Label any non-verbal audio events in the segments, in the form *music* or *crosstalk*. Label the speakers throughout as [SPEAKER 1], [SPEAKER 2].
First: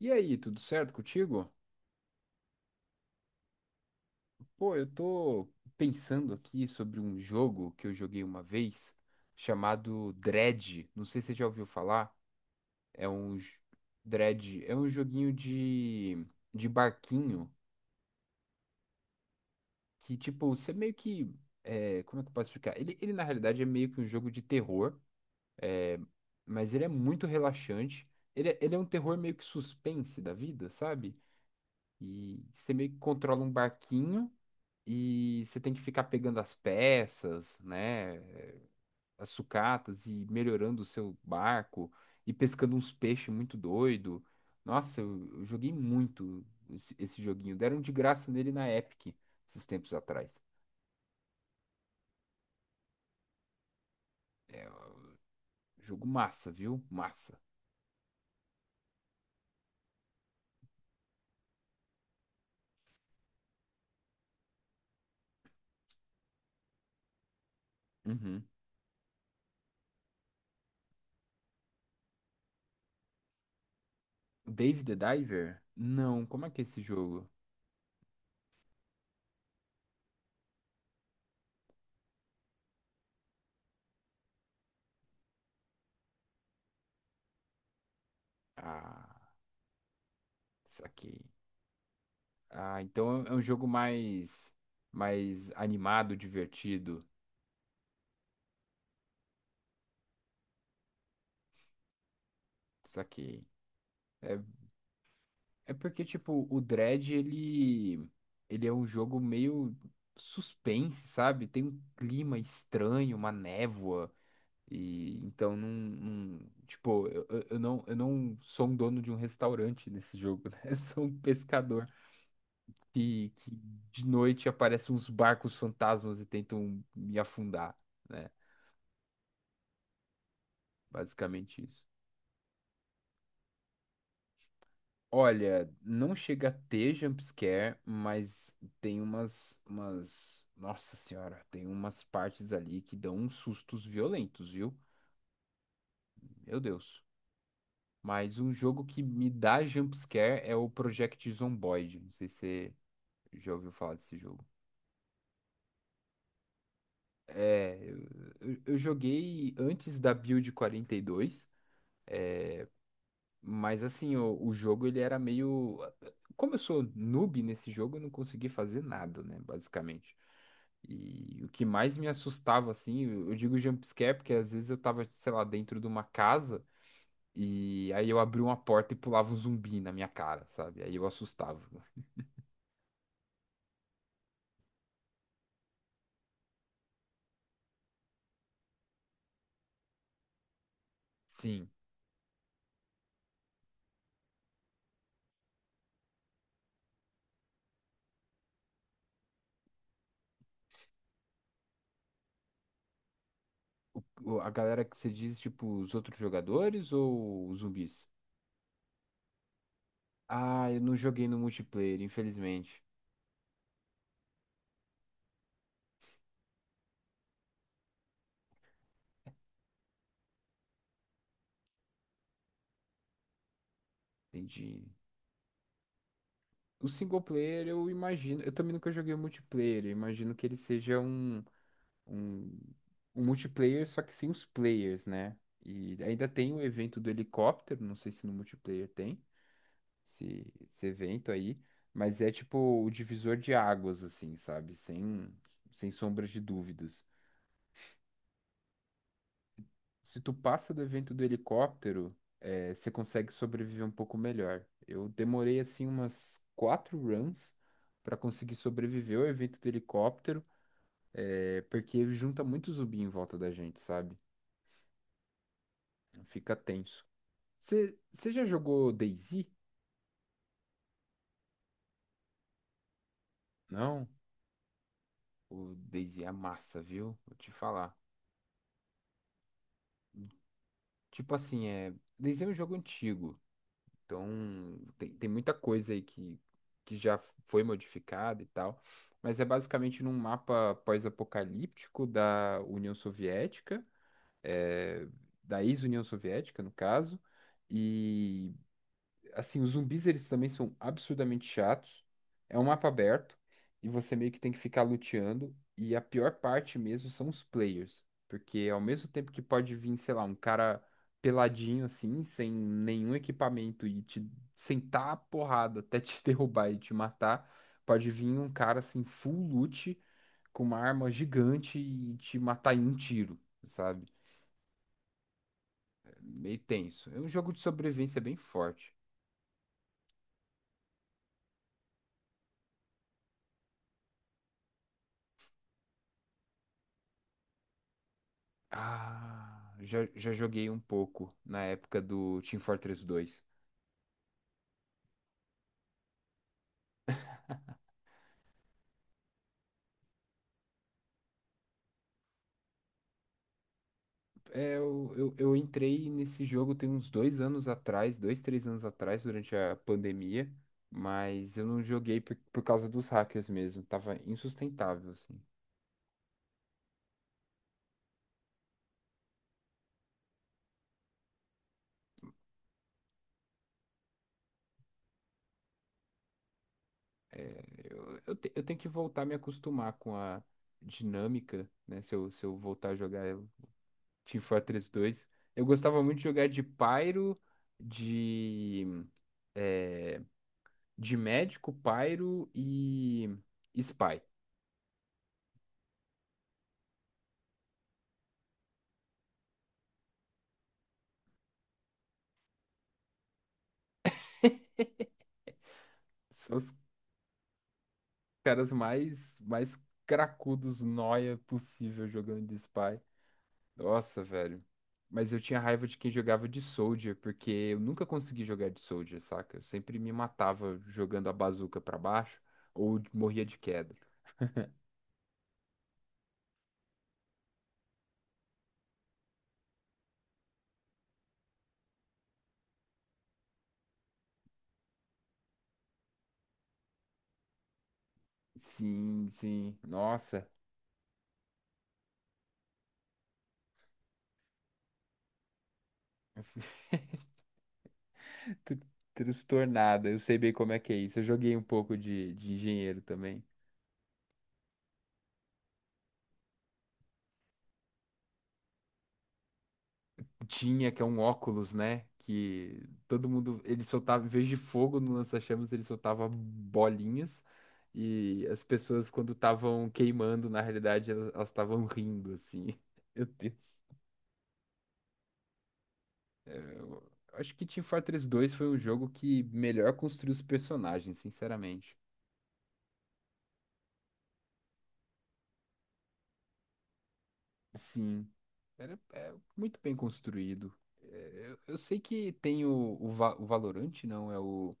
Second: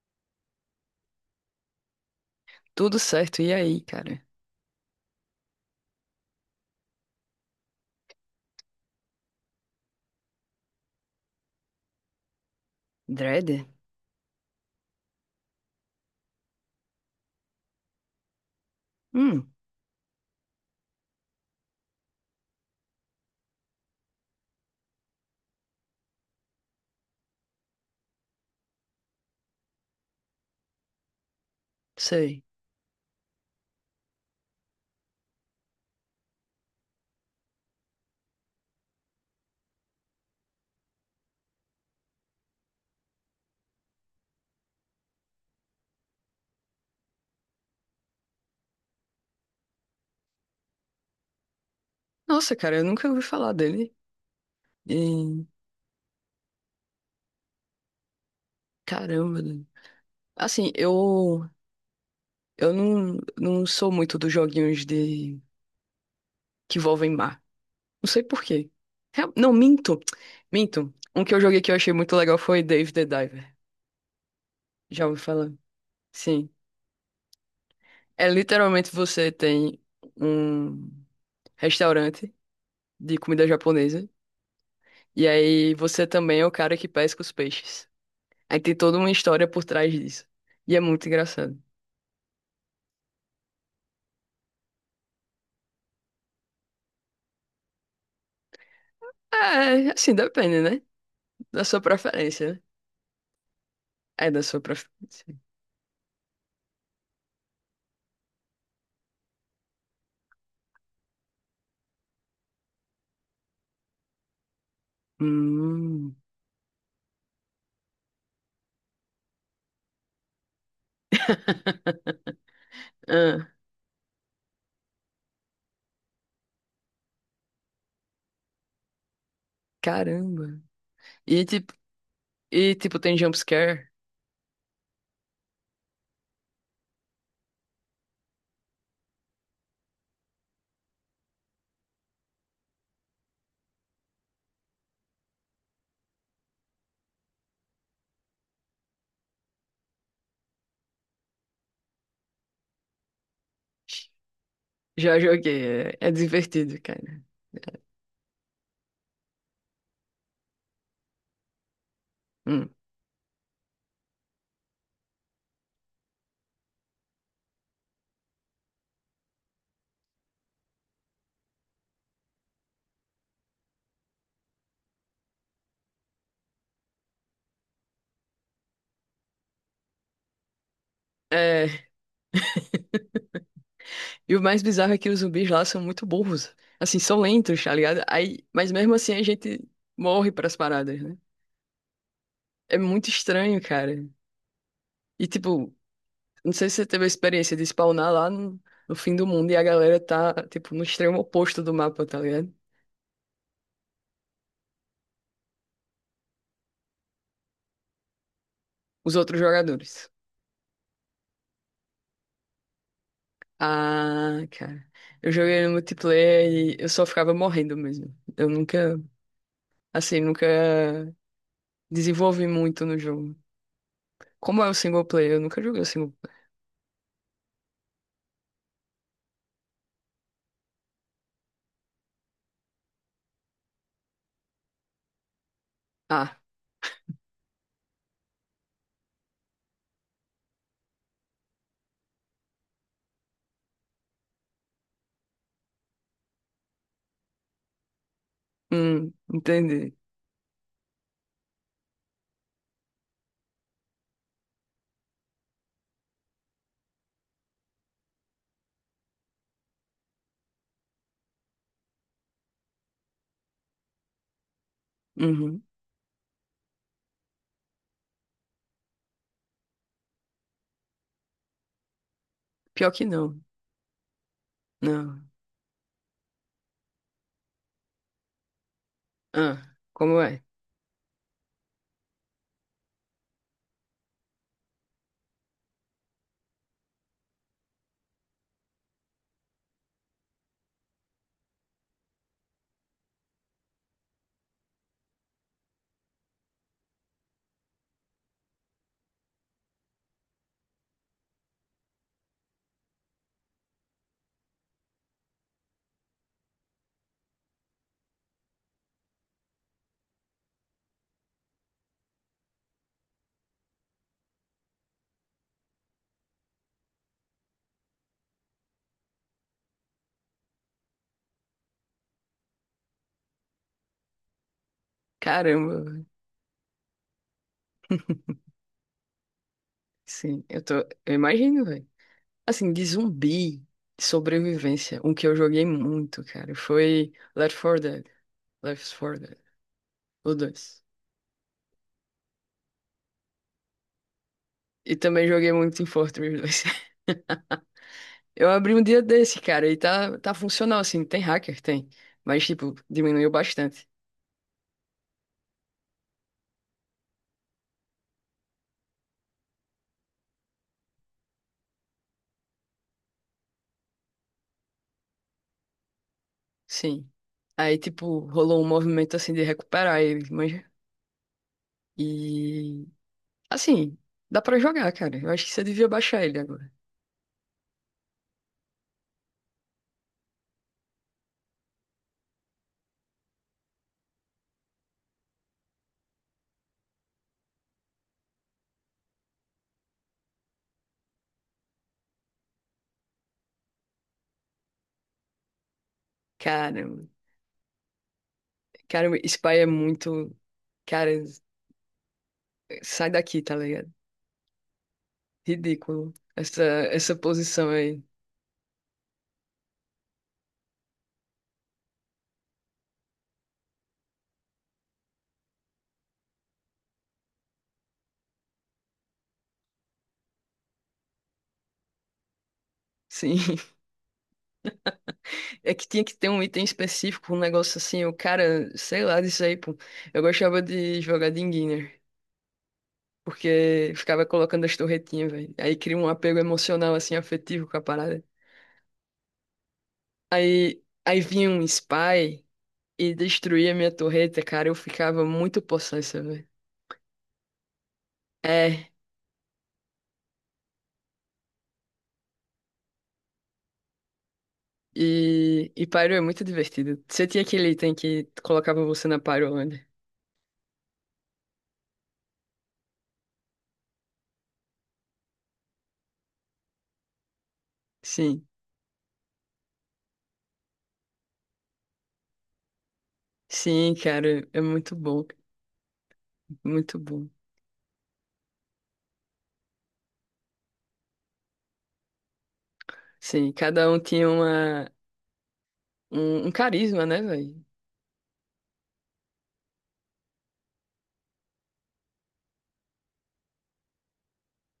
[SPEAKER 1] E aí, tudo certo contigo?
[SPEAKER 2] Tudo certo. E aí, cara?
[SPEAKER 1] Pô, eu tô pensando aqui sobre um jogo que eu joguei uma vez chamado Dread. Não sei se você já ouviu falar. É um
[SPEAKER 2] Dredd?
[SPEAKER 1] j- Dread, é um joguinho de barquinho
[SPEAKER 2] Hum,
[SPEAKER 1] que, tipo, você meio que. Como é que eu posso explicar? Ele, na realidade, é meio que um jogo de terror, é, mas ele é muito relaxante. Ele é um terror meio que suspense da vida, sabe?
[SPEAKER 2] sei.
[SPEAKER 1] E você meio que controla um barquinho. E você tem que ficar pegando as peças, né, as sucatas e melhorando o seu barco e pescando uns peixes muito doido. Nossa, eu joguei muito esse joguinho. Deram de graça nele na Epic esses tempos atrás.
[SPEAKER 2] Nossa, cara, eu nunca ouvi falar dele.
[SPEAKER 1] É,
[SPEAKER 2] E,
[SPEAKER 1] jogo massa, viu? Massa.
[SPEAKER 2] caramba. Né? Assim, eu eu não sou muito dos joguinhos de que envolvem mar. Não sei por
[SPEAKER 1] Uhum.
[SPEAKER 2] quê. Não, minto. Minto. Um que eu joguei que eu achei muito legal foi Dave the Diver.
[SPEAKER 1] Dave the
[SPEAKER 2] Já ouvi falar?
[SPEAKER 1] Diver? Não, como é
[SPEAKER 2] Sim.
[SPEAKER 1] que é esse jogo?
[SPEAKER 2] É literalmente você tem um restaurante de comida japonesa. E aí você também é o cara que pesca os peixes. Aí tem toda
[SPEAKER 1] Ah,
[SPEAKER 2] uma história por trás disso. E é muito
[SPEAKER 1] saquei.
[SPEAKER 2] engraçado.
[SPEAKER 1] Ah, então é um jogo mais animado, divertido.
[SPEAKER 2] É, assim, depende, né? Da sua preferência, né?
[SPEAKER 1] Saquei.
[SPEAKER 2] É
[SPEAKER 1] É,
[SPEAKER 2] da sua preferência.
[SPEAKER 1] é porque, tipo, o Dread, ele é um jogo meio suspense, sabe? Tem um clima estranho, uma névoa. E então
[SPEAKER 2] Hum.
[SPEAKER 1] tipo, eu não sou um dono de um restaurante nesse jogo, né? *laughs* Eu sou um pescador
[SPEAKER 2] *laughs*
[SPEAKER 1] que
[SPEAKER 2] Ah,
[SPEAKER 1] de noite aparecem uns barcos fantasmas e tentam me afundar, né?
[SPEAKER 2] caramba. E
[SPEAKER 1] Basicamente
[SPEAKER 2] tipo,
[SPEAKER 1] isso.
[SPEAKER 2] e tipo, tem jumpscare?
[SPEAKER 1] Olha, não chega a ter jumpscare, mas tem umas, umas. Nossa senhora, tem umas partes ali que dão uns sustos violentos, viu? Meu Deus. Mas um jogo que me dá jumpscare é o Project Zomboid. Não sei se você já ouviu falar desse jogo.
[SPEAKER 2] Já joguei. É, é divertido, cara.
[SPEAKER 1] É, eu joguei antes da Build 42.
[SPEAKER 2] Hum.
[SPEAKER 1] Mas assim, o jogo ele era meio. Como eu sou noob nesse jogo, eu não consegui fazer nada, né? Basicamente. E o que mais me assustava, assim, eu digo jump scare, porque às vezes eu tava, sei lá, dentro de uma casa e aí eu abri uma porta e pulava um zumbi na minha cara, sabe? Aí eu assustava.
[SPEAKER 2] É, e o mais bizarro é que os zumbis lá são muito burros. Assim, são lentos, tá ligado? Aí, mas mesmo assim a gente morre pras paradas, né?
[SPEAKER 1] Sim.
[SPEAKER 2] É muito estranho, cara. E tipo, não sei se você teve a experiência de spawnar lá no fim do mundo e a galera tá, tipo, no extremo oposto do mapa, tá ligado?
[SPEAKER 1] O- a galera que você diz, tipo, os outros jogadores ou os zumbis?
[SPEAKER 2] Os outros jogadores.
[SPEAKER 1] Ah, eu não joguei no multiplayer, infelizmente.
[SPEAKER 2] Ah, cara. Eu joguei no multiplayer e eu só ficava morrendo mesmo. Eu nunca, assim, nunca desenvolvi muito no jogo. Como é o
[SPEAKER 1] Entendi.
[SPEAKER 2] single player? Eu nunca joguei o single player.
[SPEAKER 1] O single player, eu imagino. Eu também nunca joguei o multiplayer. Eu imagino que ele seja um, um multiplayer, só que sem os players, né? E ainda
[SPEAKER 2] Ah,
[SPEAKER 1] tem o evento do helicóptero. Não sei se no multiplayer tem esse, esse evento aí. Mas é tipo o divisor de águas, assim, sabe? Sem sombras de dúvidas.
[SPEAKER 2] entendi.
[SPEAKER 1] Se tu passa do evento do helicóptero, você consegue sobreviver um pouco melhor. Eu demorei assim umas 4 runs para conseguir sobreviver ao evento do helicóptero, porque junta muito zumbi em volta da gente, sabe?
[SPEAKER 2] Uhum.
[SPEAKER 1] Fica tenso. Você já jogou DayZ?
[SPEAKER 2] Pior que não.
[SPEAKER 1] Não?
[SPEAKER 2] Não.
[SPEAKER 1] O DayZ é massa, viu? Vou te falar.
[SPEAKER 2] Ah, como é?
[SPEAKER 1] Tipo assim, DayZ é um jogo antigo. Então, tem muita coisa aí que já foi modificada e tal, mas é basicamente num mapa pós-apocalíptico da União Soviética, eh, da ex-União Soviética, no caso, e assim, os zumbis eles também são absurdamente chatos. É um mapa aberto e você meio que tem que ficar luteando. E a pior parte mesmo são os players, porque ao mesmo tempo que pode vir, sei lá, um cara peladinho assim, sem nenhum equipamento e te sentar a porrada até te *laughs* derrubar e te matar, pode vir um cara assim full loot com uma arma gigante e te matar em um tiro, sabe?
[SPEAKER 2] Caramba.
[SPEAKER 1] É meio tenso. É um jogo de sobrevivência bem forte.
[SPEAKER 2] Sim, eu tô. Eu imagino, velho. Assim, de zumbi, de sobrevivência, um que eu joguei muito, cara, foi Left 4 Dead. Left 4 Dead,
[SPEAKER 1] Ah, já
[SPEAKER 2] o
[SPEAKER 1] joguei um
[SPEAKER 2] dois.
[SPEAKER 1] pouco na época do Team Fortress 2.
[SPEAKER 2] E também joguei muito em Fortress dois. *laughs* Eu abri um dia desse, cara, e tá funcional, assim. Tem hacker, tem. Mas, tipo, diminuiu bastante.
[SPEAKER 1] É, eu entrei nesse jogo tem uns dois anos atrás, dois, três anos atrás, durante a pandemia, mas eu não joguei por causa dos hackers mesmo. Tava insustentável, assim.
[SPEAKER 2] Sim. Aí, tipo, rolou um movimento, assim, de recuperar ele, mas... E... Assim, dá pra jogar, cara. Eu acho que você devia baixar ele agora.
[SPEAKER 1] É, eu tenho que voltar a me acostumar com a dinâmica, né? Se eu voltar a jogar o Team Fortress 2. Eu gostava muito de jogar de Pyro, de. é, de médico, pairo e spy.
[SPEAKER 2] Cara, cara, Spy é muito... Cara, sai daqui, tá ligado? Ridículo.
[SPEAKER 1] São
[SPEAKER 2] Essa,
[SPEAKER 1] os
[SPEAKER 2] essa posição aí.
[SPEAKER 1] caras mais cracudos, noia possível jogando de spy. Nossa, velho. Mas eu tinha raiva de quem jogava de soldier, porque eu nunca consegui jogar de soldier, saca? Eu sempre me matava jogando a bazuca pra baixo ou
[SPEAKER 2] Sim.
[SPEAKER 1] morria
[SPEAKER 2] *laughs*
[SPEAKER 1] de queda.
[SPEAKER 2] É que tinha que ter um item específico, um negócio assim. O cara, sei lá disso aí, pô. Eu gostava de jogar de Enginner. Porque ficava colocando as torretinhas, velho. Aí cria um apego emocional, assim, afetivo com a parada.
[SPEAKER 1] Sim, sim. Nossa.
[SPEAKER 2] Aí vinha um spy e destruía minha torreta, cara. Eu ficava muito possessa, velho.
[SPEAKER 1] *laughs* Eu fui tr-
[SPEAKER 2] É.
[SPEAKER 1] Transtornada. Eu sei bem como é que é isso. Eu joguei um pouco de engenheiro também.
[SPEAKER 2] E Pyro é muito divertido. Você tinha aquele item que colocava você na Pyrolândia?
[SPEAKER 1] Tinha, que é um óculos, né? Que todo mundo, ele soltava, em vez de fogo no lança-chamas, ele soltava bolinhas. E
[SPEAKER 2] Sim.
[SPEAKER 1] as pessoas, quando estavam queimando, na realidade, elas estavam rindo, assim. *laughs* Meu Deus.
[SPEAKER 2] Sim, cara, é muito bom.
[SPEAKER 1] É,
[SPEAKER 2] Muito
[SPEAKER 1] eu
[SPEAKER 2] bom.
[SPEAKER 1] acho que Team Fortress 2 foi um jogo que melhor construiu os personagens, sinceramente.
[SPEAKER 2] Sim, cada um tinha uma, um carisma, né, velho?
[SPEAKER 1] Sim, era, é muito bem construído. É, Eu sei que tem o Valorant, não, é o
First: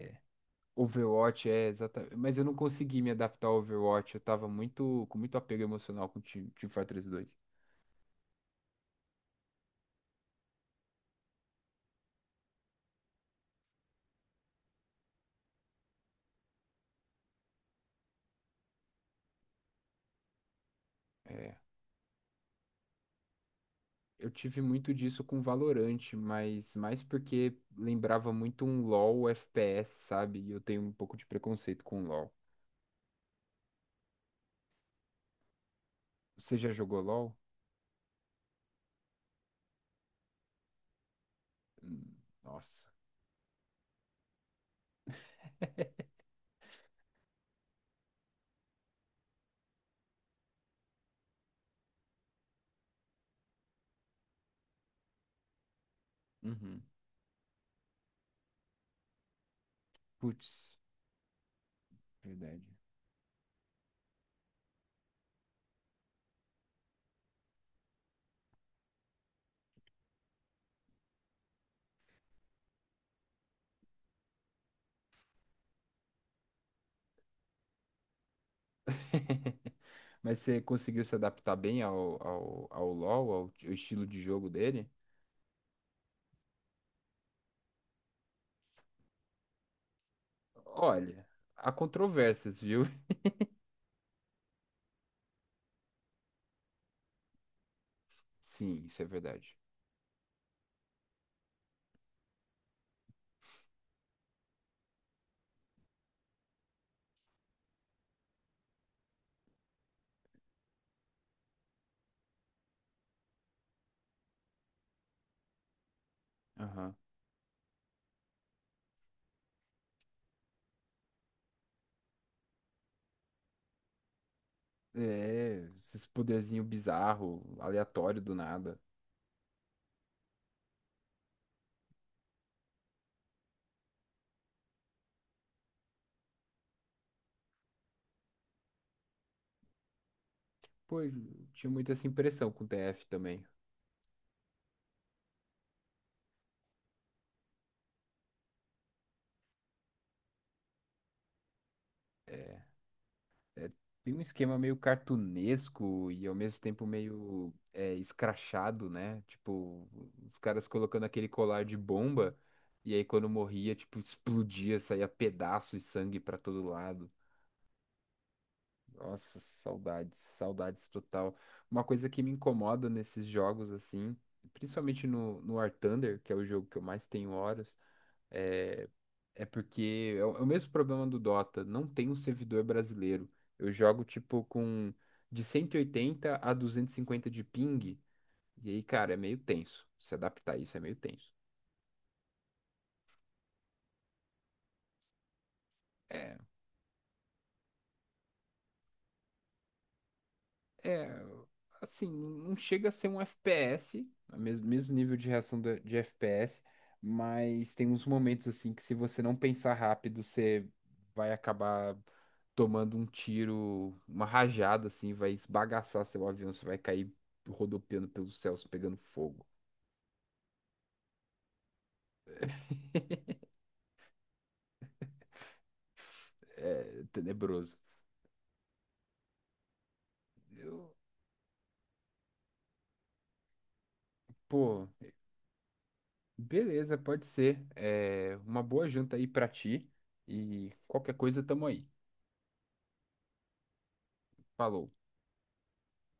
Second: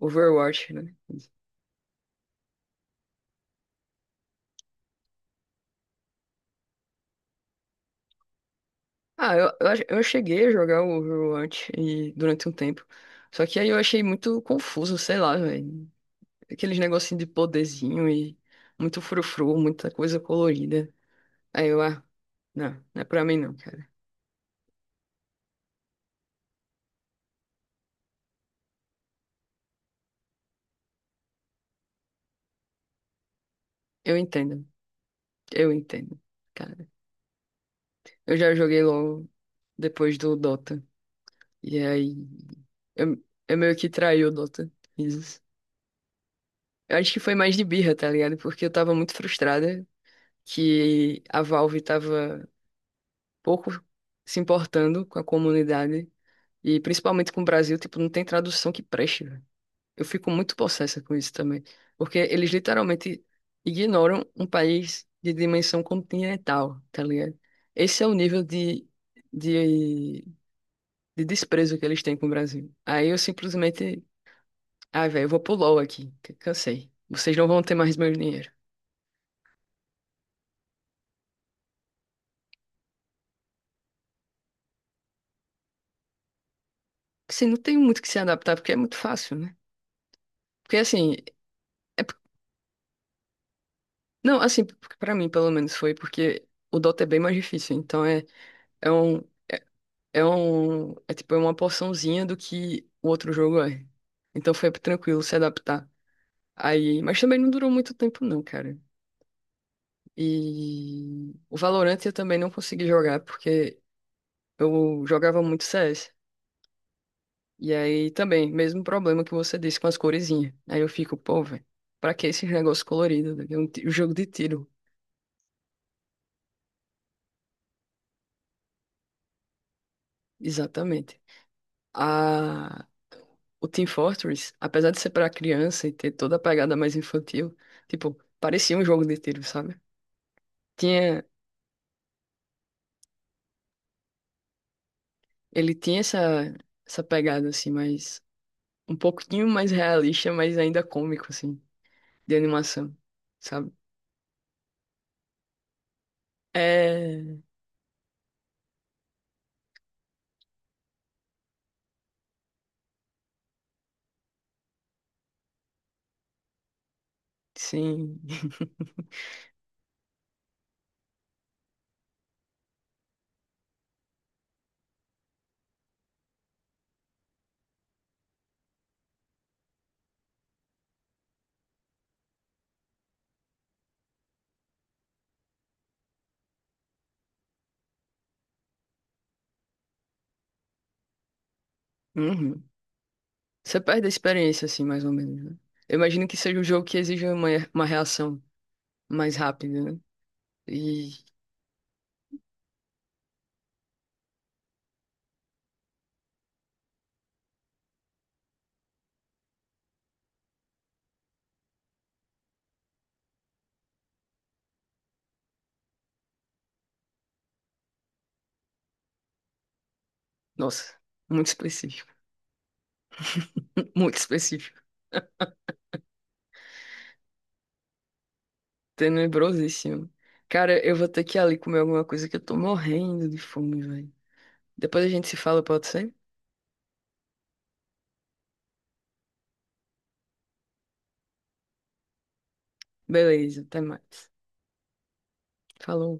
[SPEAKER 2] Overwatch, né?
[SPEAKER 1] Overwatch. É exatamente. Mas eu não consegui me adaptar ao Overwatch. Eu tava muito, com muito apego emocional com o Team Fortress dois.
[SPEAKER 2] Ah, eu cheguei a jogar o Overwatch e, durante um tempo. Só que aí eu achei muito confuso, sei lá, velho. Aqueles negocinho de poderzinho e muito frufru, muita coisa colorida.
[SPEAKER 1] É.
[SPEAKER 2] Aí eu, ah, não é pra mim não, cara.
[SPEAKER 1] Eu tive muito disso com Valorant, mas mais porque lembrava muito um LoL FPS, sabe? E eu tenho um pouco de preconceito com LoL.
[SPEAKER 2] Eu entendo, eu entendo,
[SPEAKER 1] Você já
[SPEAKER 2] cara.
[SPEAKER 1] jogou LoL?
[SPEAKER 2] Eu já joguei logo depois do Dota. E
[SPEAKER 1] Hum,
[SPEAKER 2] aí
[SPEAKER 1] Nossa.
[SPEAKER 2] eu, eu meio que traí o Dota. Eu acho que foi mais de birra, tá ligado? Porque eu tava muito frustrada que a Valve tava pouco se importando com a comunidade e
[SPEAKER 1] Uhum.
[SPEAKER 2] principalmente com o Brasil, tipo, não tem tradução que preste, velho. Eu fico muito
[SPEAKER 1] Putz,
[SPEAKER 2] possessa com isso também, porque eles
[SPEAKER 1] verdade.
[SPEAKER 2] literalmente ignoram um país de dimensão continental, tá ligado? Esse é o nível de, de desprezo que eles têm com o Brasil. Aí eu simplesmente, ah, velho, eu vou pro LoL aqui, cansei. Vocês não vão ter mais meu dinheiro.
[SPEAKER 1] *laughs* Mas você conseguiu se adaptar bem ao LoL, ao estilo de jogo dele?
[SPEAKER 2] Assim, não tem muito que se adaptar, porque é muito fácil, né? Porque assim,
[SPEAKER 1] Olha, há
[SPEAKER 2] é...
[SPEAKER 1] controvérsias, viu?
[SPEAKER 2] não, assim, pra mim pelo menos foi, porque o Dota é bem mais difícil, então é,
[SPEAKER 1] Sim,
[SPEAKER 2] é
[SPEAKER 1] isso é
[SPEAKER 2] um,
[SPEAKER 1] verdade.
[SPEAKER 2] é tipo é uma porçãozinha do que o outro jogo é. Então foi tranquilo se adaptar. Aí, mas também não durou muito tempo não, cara. E o Valorant eu também não consegui jogar, porque eu jogava muito CS.
[SPEAKER 1] Aham.
[SPEAKER 2] E aí também, mesmo problema que você disse com as coresinhas. Aí eu fico, pô, velho. Pra que esse negócio colorido? Né? É um um jogo de tiro.
[SPEAKER 1] É, esses poderzinho bizarro, aleatório do nada.
[SPEAKER 2] Exatamente. A, o Team Fortress, apesar de ser para criança e ter toda a pegada mais infantil, tipo, parecia um jogo de tiro, sabe?
[SPEAKER 1] Pô, eu
[SPEAKER 2] Tinha,
[SPEAKER 1] tinha muito essa impressão com o TF também.
[SPEAKER 2] ele tinha essa, essa pegada, assim, mais, um pouquinho mais realista, mas ainda cômico, assim, de
[SPEAKER 1] É,
[SPEAKER 2] animação,
[SPEAKER 1] é,
[SPEAKER 2] sabe?
[SPEAKER 1] tem um esquema meio cartunesco e ao mesmo tempo
[SPEAKER 2] É,
[SPEAKER 1] meio escrachado, né? Tipo, os caras colocando aquele colar de bomba e aí quando morria, tipo, explodia, saía pedaço e sangue pra todo lado.
[SPEAKER 2] sim. *laughs*
[SPEAKER 1] Nossa, saudades, saudades total. Uma coisa que me incomoda nesses jogos, assim, principalmente no War Thunder, que é o jogo que eu mais tenho horas, é, é porque é o mesmo problema do Dota, não tem um servidor brasileiro. Eu jogo, tipo, com de 180 a 250 de ping, e aí, cara, é meio tenso. Se adaptar a isso é meio tenso.
[SPEAKER 2] Uhum. Você perde a experiência, assim, mais ou menos, né? Eu imagino
[SPEAKER 1] É,
[SPEAKER 2] que seja um jogo que exija uma reação mais rápida, né?
[SPEAKER 1] É,
[SPEAKER 2] E,
[SPEAKER 1] assim, não chega a ser um FPS, mesmo nível de reação de FPS, mas tem uns momentos assim que se você não pensar rápido, você vai acabar tomando um tiro, uma rajada assim, vai esbagaçar seu avião, você vai cair rodopiando pelos céus, pegando fogo.
[SPEAKER 2] nossa, muito específico. *laughs* Muito específico.
[SPEAKER 1] É tenebroso.
[SPEAKER 2] Tenebrosíssimo. Cara,
[SPEAKER 1] Eu-
[SPEAKER 2] eu vou ter que ir ali comer alguma coisa que eu tô morrendo de fome, velho.
[SPEAKER 1] Pô,
[SPEAKER 2] Depois a gente se fala, pode ser?
[SPEAKER 1] beleza, pode ser. É, uma boa janta aí pra ti e qualquer coisa tamo aí.
[SPEAKER 2] Beleza, até mais.
[SPEAKER 1] Falou.
[SPEAKER 2] Falou.